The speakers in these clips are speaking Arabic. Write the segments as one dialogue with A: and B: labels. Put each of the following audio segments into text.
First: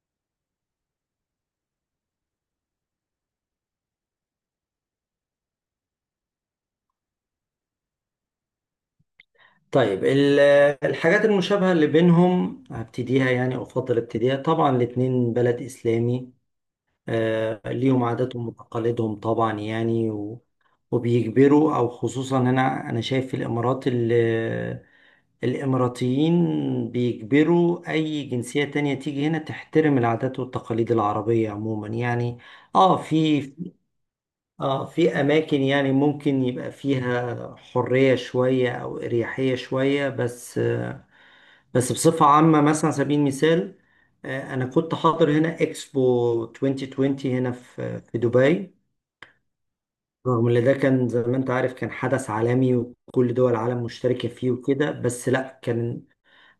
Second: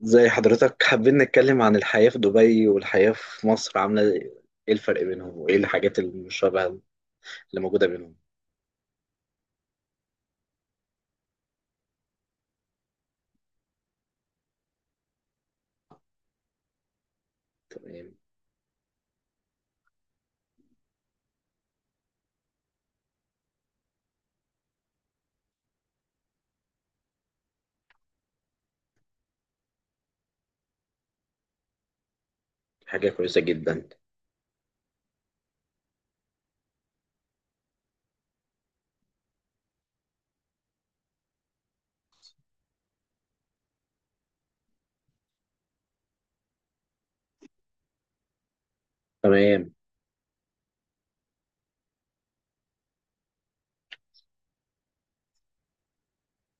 A: زي حضرتك حابين نتكلم عن الحياة في دبي والحياة في مصر عاملة ايه. إيه الفرق بينهم وايه الحاجات المشابهة اللي موجودة بينهم؟
B: طيب، الحاجات المشابهة اللي بينهم هبتديها يعني، أو أفضل ابتديها. طبعا الاتنين بلد إسلامي، ليهم
A: تمام.
B: عاداتهم وتقاليدهم طبعا يعني وبيجبروا، أو خصوصا هنا أنا شايف في الإمارات الإماراتيين بيجبروا أي جنسية تانية تيجي هنا تحترم العادات والتقاليد العربية عموما يعني. آه،
A: حاجة كويسة
B: في
A: جدا.
B: اه في اماكن يعني ممكن يبقى فيها حرية شوية او اريحية شوية بس، بصفة عامة، مثلا على سبيل المثال، انا كنت حاضر هنا اكسبو 2020 هنا في دبي.
A: تمام.
B: رغم ان ده كان زي ما انت عارف كان حدث عالمي وكل دول العالم مشتركة فيه وكده، بس لا، كان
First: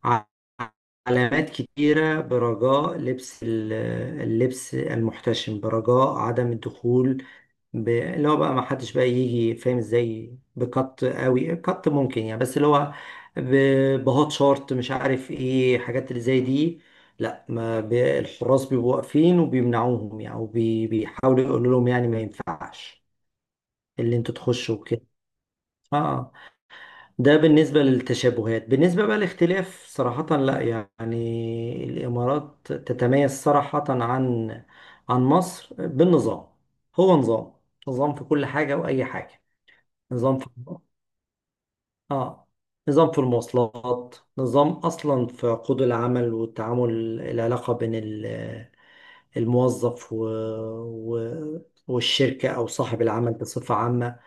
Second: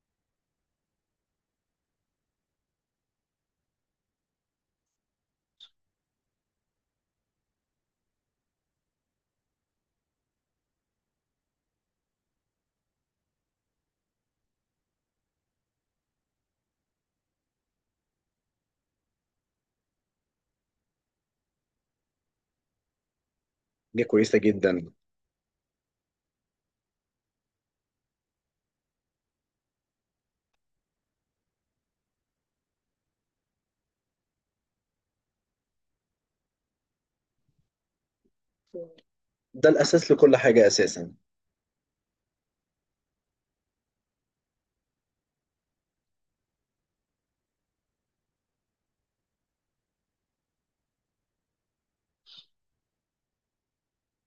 B: ع- علامات كتيرة: برجاء لبس اللبس المحتشم، برجاء عدم الدخول اللي هو بقى ما حدش بقى يجي فاهم ازاي بكت قوي كت ممكن يعني، بس اللي هو بهوت شورت، مش عارف ايه، حاجات اللي زي دي. لا، ما الحراس بيبقوا واقفين وبيمنعوهم يعني، وبيحاولوا يقولوا لهم يعني ما ينفعش
A: حاجة
B: اللي انتوا
A: كويسة
B: تخشوا
A: جدا.
B: كده. اه، ده بالنسبة للتشابهات. بالنسبة بقى للاختلاف، صراحة لا يعني، الإمارات تتميز صراحة عن مصر بالنظام. هو نظام في كل حاجة وأي حاجة.
A: ده الأساس لكل
B: نظام في
A: حاجة أساسا.
B: اه نظام في المواصلات، نظام اصلا في عقود العمل والتعامل، العلاقه بين الموظف و... و... والشركه او صاحب العمل بصفه عامه.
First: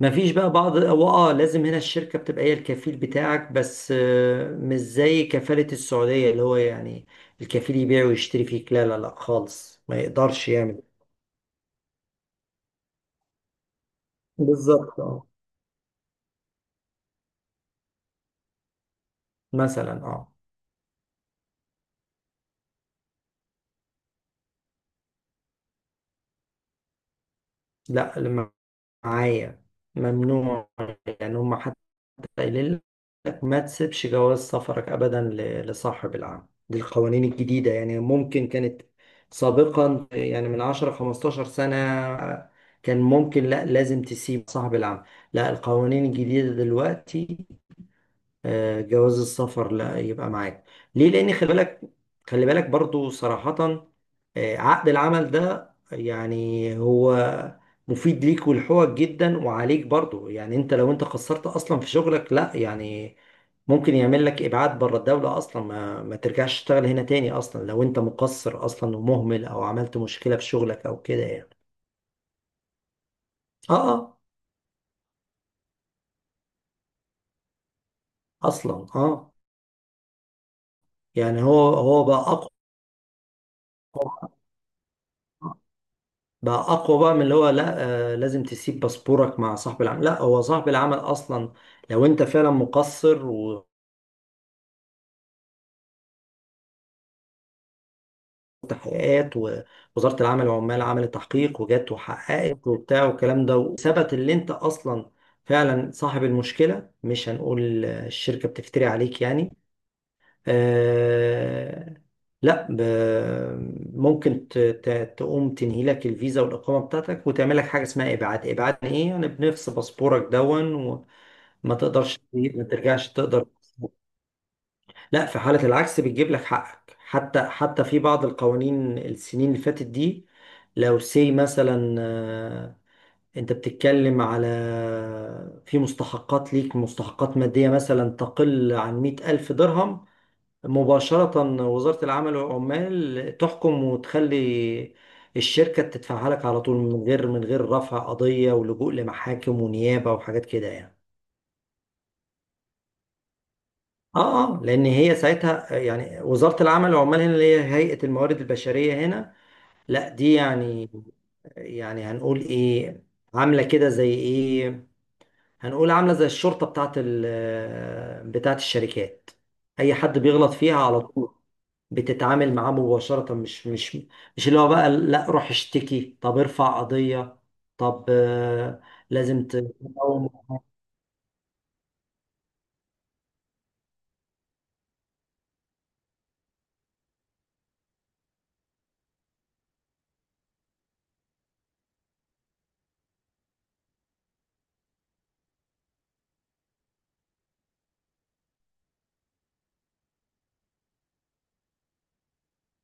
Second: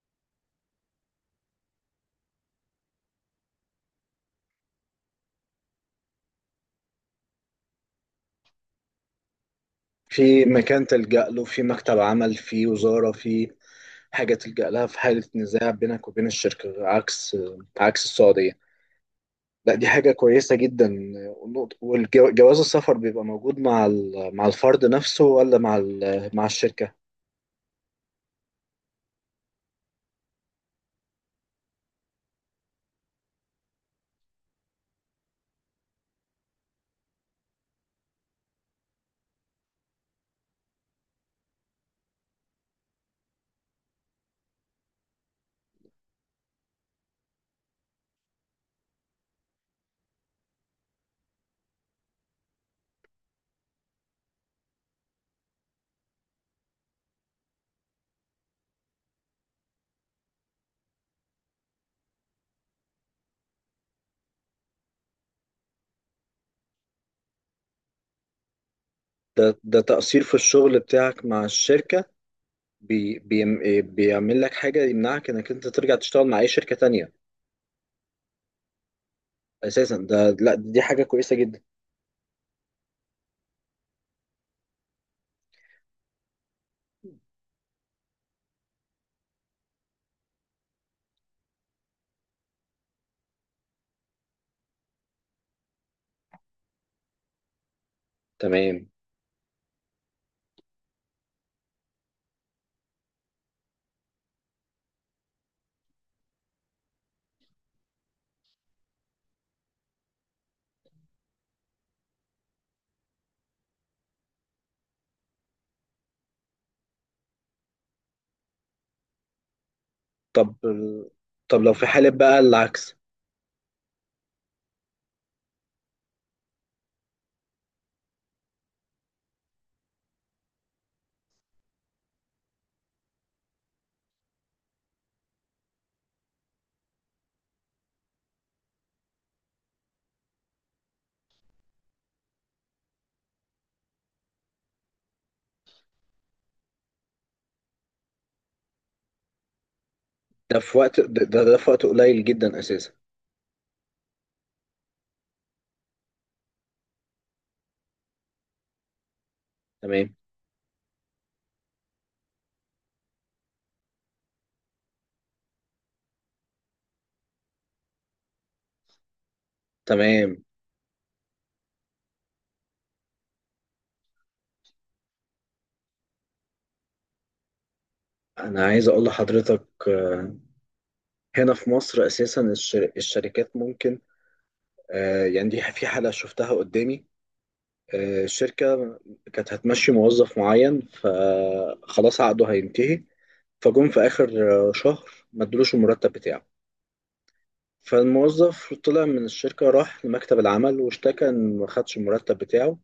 B: ما فيش بقى بعض. هو، لازم هنا الشركه بتبقى هي الكفيل بتاعك بس، مش زي كفاله السعوديه، اللي هو يعني الكفيل يبيع ويشتري فيك، لا لا لا خالص، ما
A: في
B: يقدرش يعمل.
A: مكان تلجأ له، في مكتب عمل، في وزارة، في حاجة تلجأ لها في
B: بالظبط،
A: حالة
B: اه.
A: نزاع بينك وبين الشركة، عكس السعودية. لا، دي
B: مثلا،
A: حاجة
B: اه.
A: كويسة جدا. والجواز السفر بيبقى موجود مع مع الفرد نفسه، ولا مع مع الشركة؟
B: لا، معايا. ممنوع. يعني هم حتى قايلين لك ما تسيبش جواز سفرك أبدا لصاحب العمل. دي القوانين الجديدة يعني، ممكن كانت سابقا يعني من 10 15 سنة كان ممكن، لا لازم تسيب صاحب العمل. لا، القوانين الجديدة دلوقتي، جواز السفر لا يبقى معاك. ليه؟ لان خلي بالك، خلي بالك برضو صراحة، عقد العمل ده يعني هو مفيد ليك ولحقوقك جدا، وعليك برضو. يعني انت، لو خسرت اصلا في شغلك، لا يعني ممكن يعمل لك ابعاد بره الدولة اصلا، ما ترجعش تشتغل هنا تاني اصلا لو انت مقصر اصلا ومهمل
A: ده
B: او
A: ده
B: عملت
A: تقصير في
B: مشكلة في
A: الشغل
B: شغلك او كده
A: بتاعك مع
B: يعني.
A: الشركة بي
B: اه،
A: بي
B: اه،
A: بيعمل لك حاجة يمنعك انك انت ترجع تشتغل مع اي شركة تانية
B: اصلا، اه.
A: اساسا؟ ده لا، دي حاجة كويسة
B: يعني
A: جدا.
B: هو بقى اقوى، بقى اقوى بقى من اللي هو لا، آه، لازم تسيب باسبورك مع صاحب العمل. لا، هو صاحب العمل اصلا لو انت فعلا مقصر
A: تمام.
B: وتحقيقات، ووزارة العمل والعمال عملت تحقيق وجت وحققت وبتاع والكلام ده، وثبت اللي انت اصلا فعلا صاحب المشكلة، مش هنقول الشركة بتفتري عليك يعني، آه، لا ممكن تقوم تنهي لك الفيزا والإقامة بتاعتك، وتعمل لك حاجة اسمها إبعاد. إبعاد يعني إيه؟ يعني بنفس باسبورك،
A: طب،
B: دون
A: لو
B: ما
A: في حالة
B: تقدرش،
A: بقى
B: ما
A: العكس؟
B: ترجعش تقدر. لا، في حالة العكس بتجيب لك حقك، حتى في بعض القوانين السنين اللي فاتت دي، لو سي مثلا، انت بتتكلم على، في مستحقات ليك، مستحقات مادية مثلا تقل عن مئة ألف درهم، مباشرة وزارة العمل والعمال تحكم وتخلي الشركة تدفعها لك على طول، من غير رفع قضية ولجوء لمحاكم ونيابة وحاجات
A: ده
B: كده
A: في
B: يعني.
A: وقت، ده في وقت قليل جدا اساسا.
B: اه، اه، لان هي ساعتها يعني، وزارة العمل والعمال هنا اللي هي هيئة الموارد البشرية هنا. لا،
A: تمام.
B: دي يعني، يعني هنقول ايه، عاملة كده زي ايه، هنقول عاملة زي الشرطة بتاعت ال بتاعت الشركات. اي حد
A: تمام.
B: بيغلط فيها على طول بتتعامل معاه مباشرة، مش اللي هو بقى لا روح اشتكي، طب ارفع قضية. طب،
A: انا عايز اقول
B: لازم
A: لحضرتك،
B: تقوم.
A: هنا في مصر اساسا الشركات ممكن، يعني دي في حالة شفتها قدامي. الشركة كانت هتمشي موظف معين، فخلاص عقده هينتهي، فجم في آخر شهر ما ادولوش المرتب بتاعه. فالموظف طلع من الشركة، راح لمكتب العمل واشتكى إن ما خدش المرتب بتاعه،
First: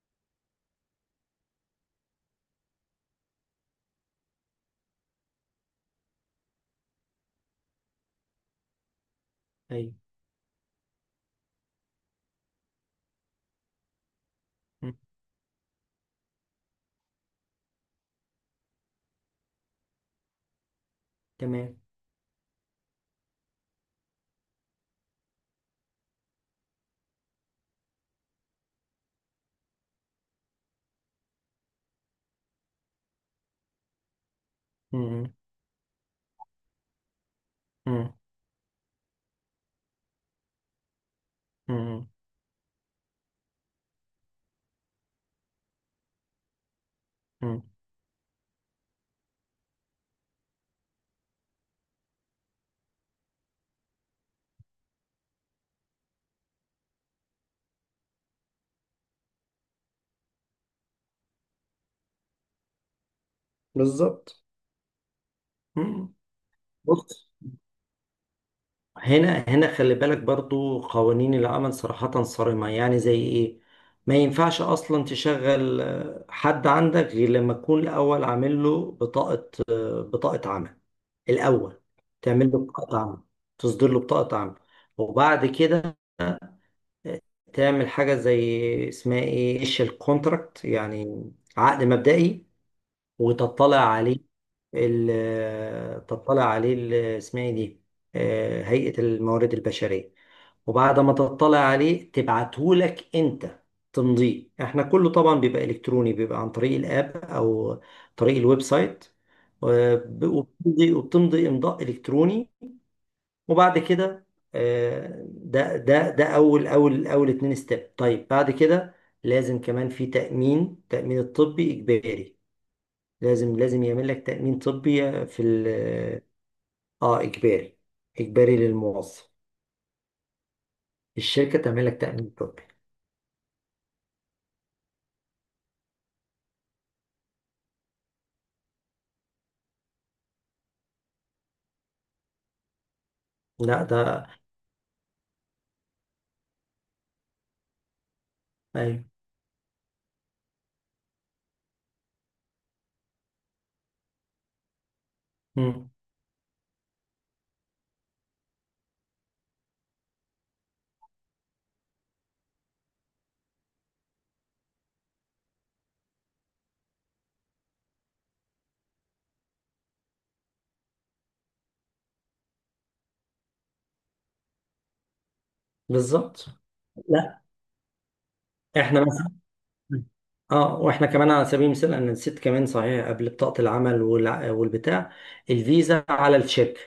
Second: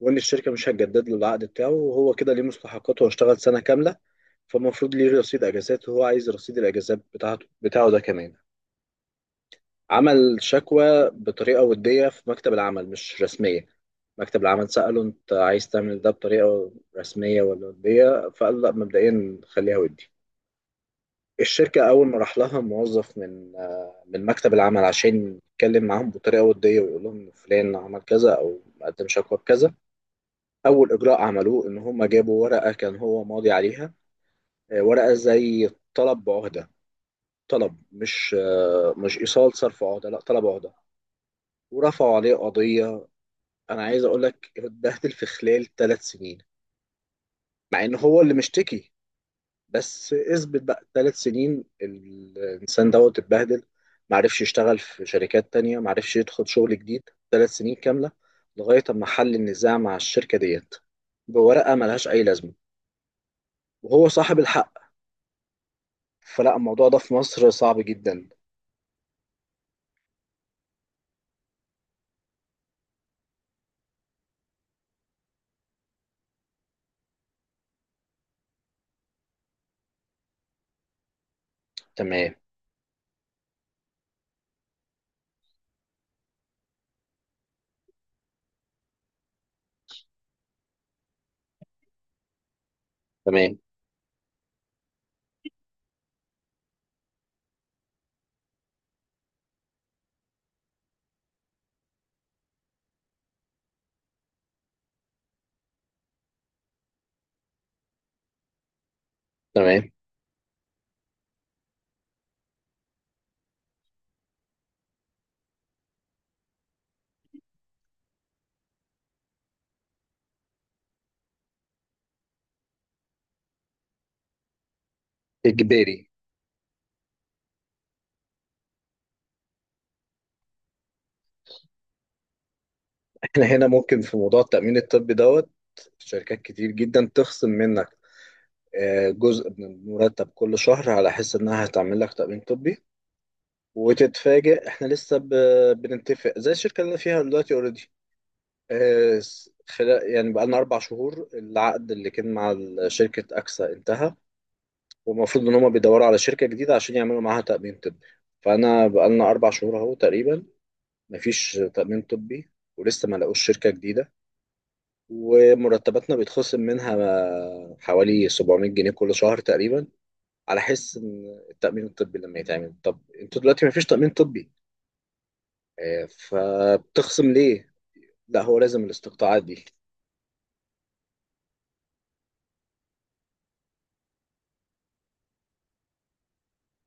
A: وإن الشركة مش هتجدد له العقد بتاعه، وهو كده ليه مستحقاته، واشتغل سنة كاملة، فالمفروض ليه رصيد أجازات، وهو عايز رصيد الأجازات بتاعه ده كمان.
B: ايوه.
A: عمل شكوى بطريقة ودية في مكتب العمل، مش رسمية. مكتب العمل
B: م،
A: سأله أنت عايز تعمل ده بطريقة رسمية ولا ودية؟ فقال لا، مبدئيا خليها ودي.
B: تمام.
A: الشركة أول ما راح لها موظف من من مكتب العمل عشان يتكلم معاهم بطريقة ودية ويقول لهم إن فلان عمل كذا أو قدم شكوى بكذا، أول إجراء عملوه إن هم جابوا ورقة كان هو ماضي عليها، ورقة
B: م،
A: زي طلب بعهدة. طلب،
B: م،
A: مش مش إيصال صرف عهدة، لا طلب عهدة.
B: م،
A: ورفعوا عليه قضية. انا عايز اقول لك، اتبهدل في خلال ثلاث سنين،
B: م.
A: مع ان هو اللي مشتكي. بس اثبت بقى ثلاث سنين الانسان دوت اتبهدل، معرفش يشتغل في شركات تانية، معرفش يدخل شغل جديد ثلاث سنين كاملة، لغاية اما حل النزاع مع الشركة ديت بورقة ملهاش اي لازمة، وهو صاحب
B: بالظبط.
A: الحق.
B: مم.
A: فلا، الموضوع ده في
B: بص،
A: مصر صعب جدا.
B: هنا خلي بالك برضو، قوانين العمل صراحة صارمة يعني، زي ايه، ما ينفعش اصلا تشغل حد عندك غير لما تكون الاول عامل له بطاقة، بطاقة عمل. الاول
A: تمام.
B: تعمل له بطاقة عمل، تصدر له بطاقة عمل، وبعد كده آه، تعمل حاجة زي اسمها ايه، ايش الكونتراكت يعني، عقد مبدئي،
A: تمام.
B: وتطلع عليه ال- آه، تطلع عليه ال- آه، اسمها ايه دي، هيئة الموارد البشرية. وبعد ما تطلع عليه تبعته لك انت، تمضيه. احنا كله طبعا بيبقى الكتروني، بيبقى عن طريق الاب او طريق الويب سايت،
A: تمام.
B: وبتمضي امضاء الكتروني. وبعد كده ده اول اتنين ستيب. طيب، بعد كده لازم كمان في تأمين، تأمين الطبي إجباري، لازم يعمل لك تأمين طبي في
A: اجباري؟
B: ال... اه، إجباري، إجباري للموظف. الشركة تعمل لك تأمين طبي.
A: احنا هنا ممكن في موضوع التأمين الطبي دوت شركات كتير جدا تخصم منك جزء من المرتب كل شهر على حس انها هتعمل لك تأمين طبي.
B: لا ده،
A: وتتفاجئ، احنا لسه بنتفق. زي الشركة اللي انا فيها دلوقتي، اوريدي،
B: أيوه.
A: آه، خلال يعني بقالنا اربع شهور العقد اللي كان مع شركة اكسا انتهى، والمفروض ان هما
B: مم.
A: بيدوروا على شركة جديدة عشان يعملوا معاها تأمين طبي. فانا بقالنا اربع شهور اهو تقريبا مفيش تأمين طبي، ولسه ما لقوش شركة جديدة، ومرتباتنا بيتخصم منها حوالي 700 جنيه كل شهر تقريبا، على حس ان التأمين الطبي لما يتعمل. طب انتوا دلوقتي ما فيش تأمين طبي،
B: بالظبط.
A: فبتخصم
B: لا،
A: ليه؟ لا هو لازم
B: إحنا مثلا،
A: الاستقطاعات دي.
B: اه، واحنا كمان على سبيل المثال، انا نسيت كمان صحيح، قبل بطاقة العمل والبتاع، الفيزا على الشركة.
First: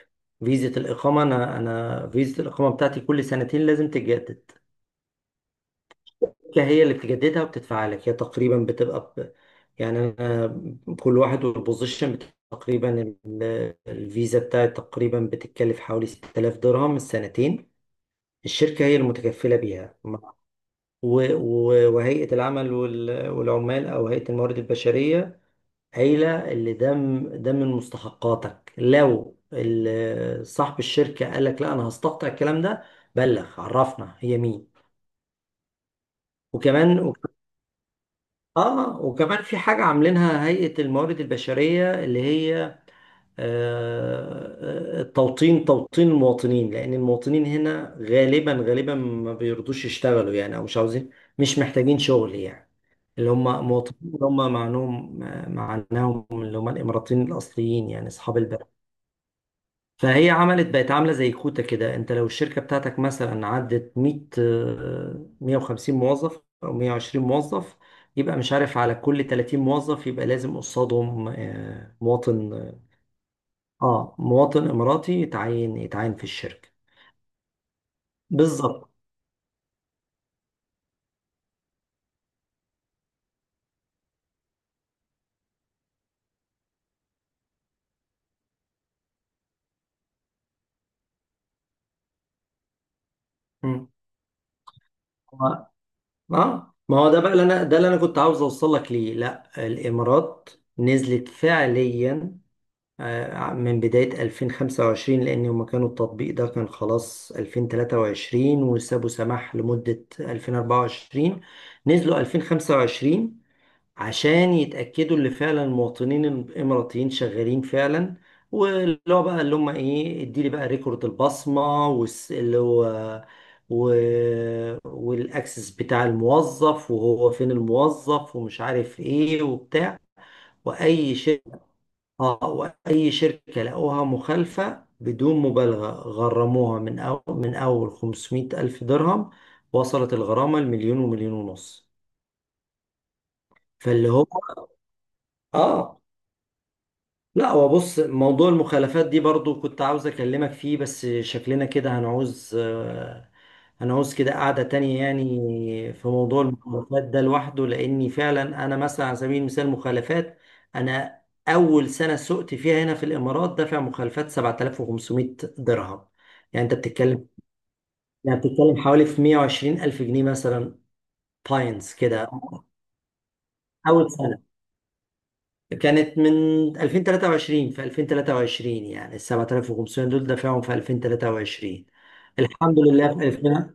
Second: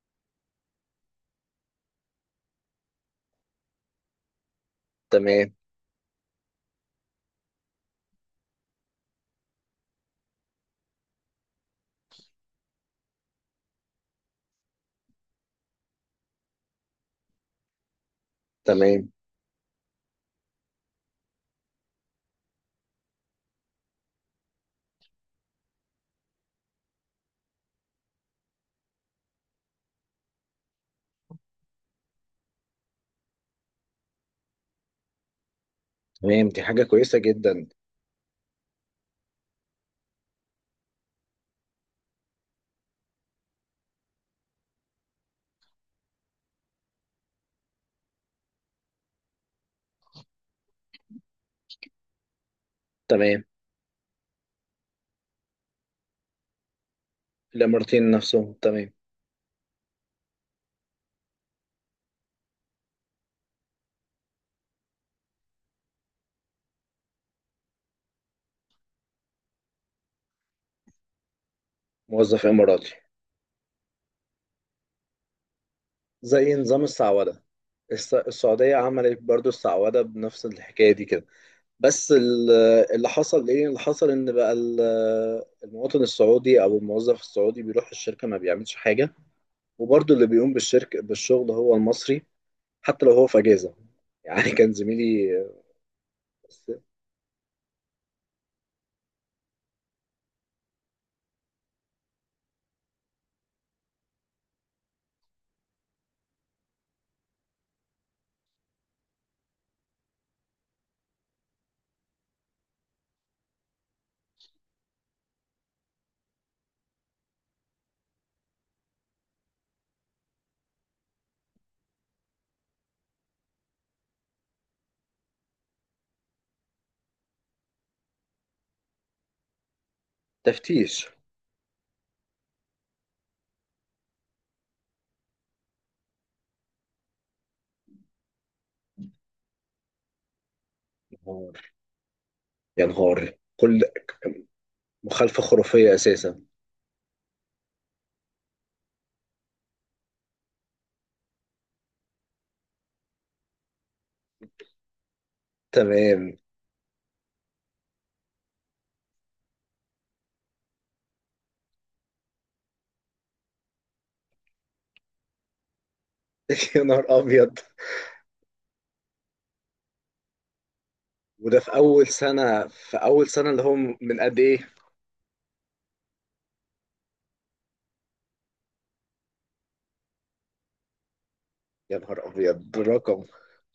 B: فيزا الإقامة، أنا فيزا الإقامة بتاعتي كل سنتين لازم تتجدد،
A: تمام.
B: هي اللي بتجددها وبتدفع لك هي، تقريبا بتبقى ب... يعني أنا كل واحد والبوزيشن تقريبا، الفيزا بتاعي تقريبا بتتكلف حوالي 6000 درهم السنتين، الشركة هي
A: تمام.
B: المتكفلة بيها. وهيئة العمل والعمال، أو هيئة الموارد البشرية قايلة اللي ده ده من مستحقاتك، لو صاحب الشركة قال لك لا أنا هستقطع الكلام ده، بلغ عرفنا هي مين.
A: تمام، دي حاجة
B: وكمان،
A: كويسة جدا.
B: في حاجة عاملينها هيئة الموارد البشرية، اللي هي التوطين، توطين المواطنين، لأن المواطنين هنا غالبا غالبا ما بيرضوش يشتغلوا يعني، أو مش عاوزين، مش محتاجين شغل يعني، اللي هم
A: تمام.
B: مواطنين، اللي هم معناهم اللي هم الإماراتيين الأصليين يعني،
A: الإماراتيين
B: أصحاب
A: نفسهم،
B: البلد.
A: تمام.
B: فهي عملت، بقت عاملة زي كوتا كده. انت لو الشركة بتاعتك مثلا عدت 100، 150 موظف او 120 موظف، يبقى مش عارف، على كل 30 موظف يبقى لازم قصادهم،
A: موظف
B: مواطن،
A: إماراتي.
B: اه مواطن اماراتي يتعين في
A: زي
B: الشركة.
A: نظام السعودة. السعودية
B: بالظبط.
A: عملت برضو السعودة بنفس الحكاية دي كده. بس اللي حصل ايه؟ اللي حصل ان بقى المواطن السعودي او الموظف السعودي بيروح الشركة ما بيعملش حاجة، وبرضو اللي بيقوم بالشركة بالشغل هو المصري، حتى لو هو في اجازه.
B: مم.
A: يعني كان زميلي.
B: اه. آه.
A: بس.
B: ما هو ده اللي انا كنت عاوز اوصل لك ليه. لا، الامارات نزلت فعليا من بداية 2025. لأن هما كانوا، التطبيق ده كان خلاص 2023، وسابوا سماح لمدة 2024، نزلوا 2025 عشان يتأكدوا اللي فعلا المواطنين الإماراتيين شغالين فعلا. واللي هو بقى اللي هم إيه، اديلي بقى ريكورد البصمة اللي هو و... والأكسس بتاع الموظف وهو فين الموظف، ومش عارف إيه وبتاع
A: تفتيش.
B: وأي شيء. اه، واي شركه لقوها مخالفه بدون مبالغه غرموها من، أو من اول 500 الف درهم، وصلت الغرامه لمليون
A: يا
B: ومليون
A: نهار.
B: ونص.
A: يا نهار. كل
B: فاللي هو،
A: مخالفه خرافيه
B: اه،
A: اساسا.
B: لا هو بص، موضوع المخالفات دي برضو كنت عاوز اكلمك فيه، بس شكلنا كده هنعوز كده قعدة تانية يعني في
A: تمام.
B: موضوع المخالفات ده لوحده. لاني فعلا انا مثلا على سبيل المثال مخالفات، انا اول سنة سقت فيها هنا في الامارات دافع مخالفات 7500 درهم. يعني انت
A: يا نهار
B: بتتكلم
A: ابيض.
B: يعني بتتكلم حوالي في 120 الف جنيه مثلا.
A: وده في
B: باينز
A: اول
B: كده.
A: سنه؟ في اول سنه اللي هو
B: اول
A: من قد
B: سنة
A: ايه؟
B: كانت من 2023، في 2023 يعني ال 7500 دول دفعهم في 2023.
A: يا نهار ابيض.
B: الحمد لله
A: رقم.
B: في 2000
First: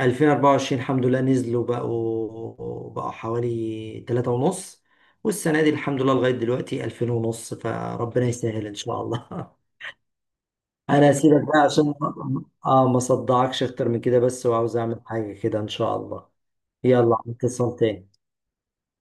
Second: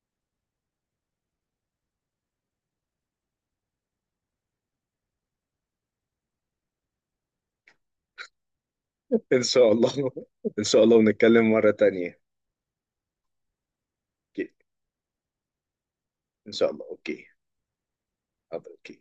B: 2024 الحمد لله نزلوا، بقوا حوالي 3 ونص. والسنة دي الحمد لله لغاية دلوقتي 2000 ونص، فربنا يسهل إن شاء الله.
A: ان شاء الله. ان شاء الله،
B: أنا هسيبك
A: ونتكلم
B: بقى
A: مره
B: عشان
A: تانية.
B: ما صدعكش أكتر من كده، بس
A: اوكي.
B: وعاوز أعمل حاجة كده إن شاء الله.
A: ان شاء الله.
B: يلا
A: اوكي.
B: اتصل تاني.
A: حاضر، اوكي.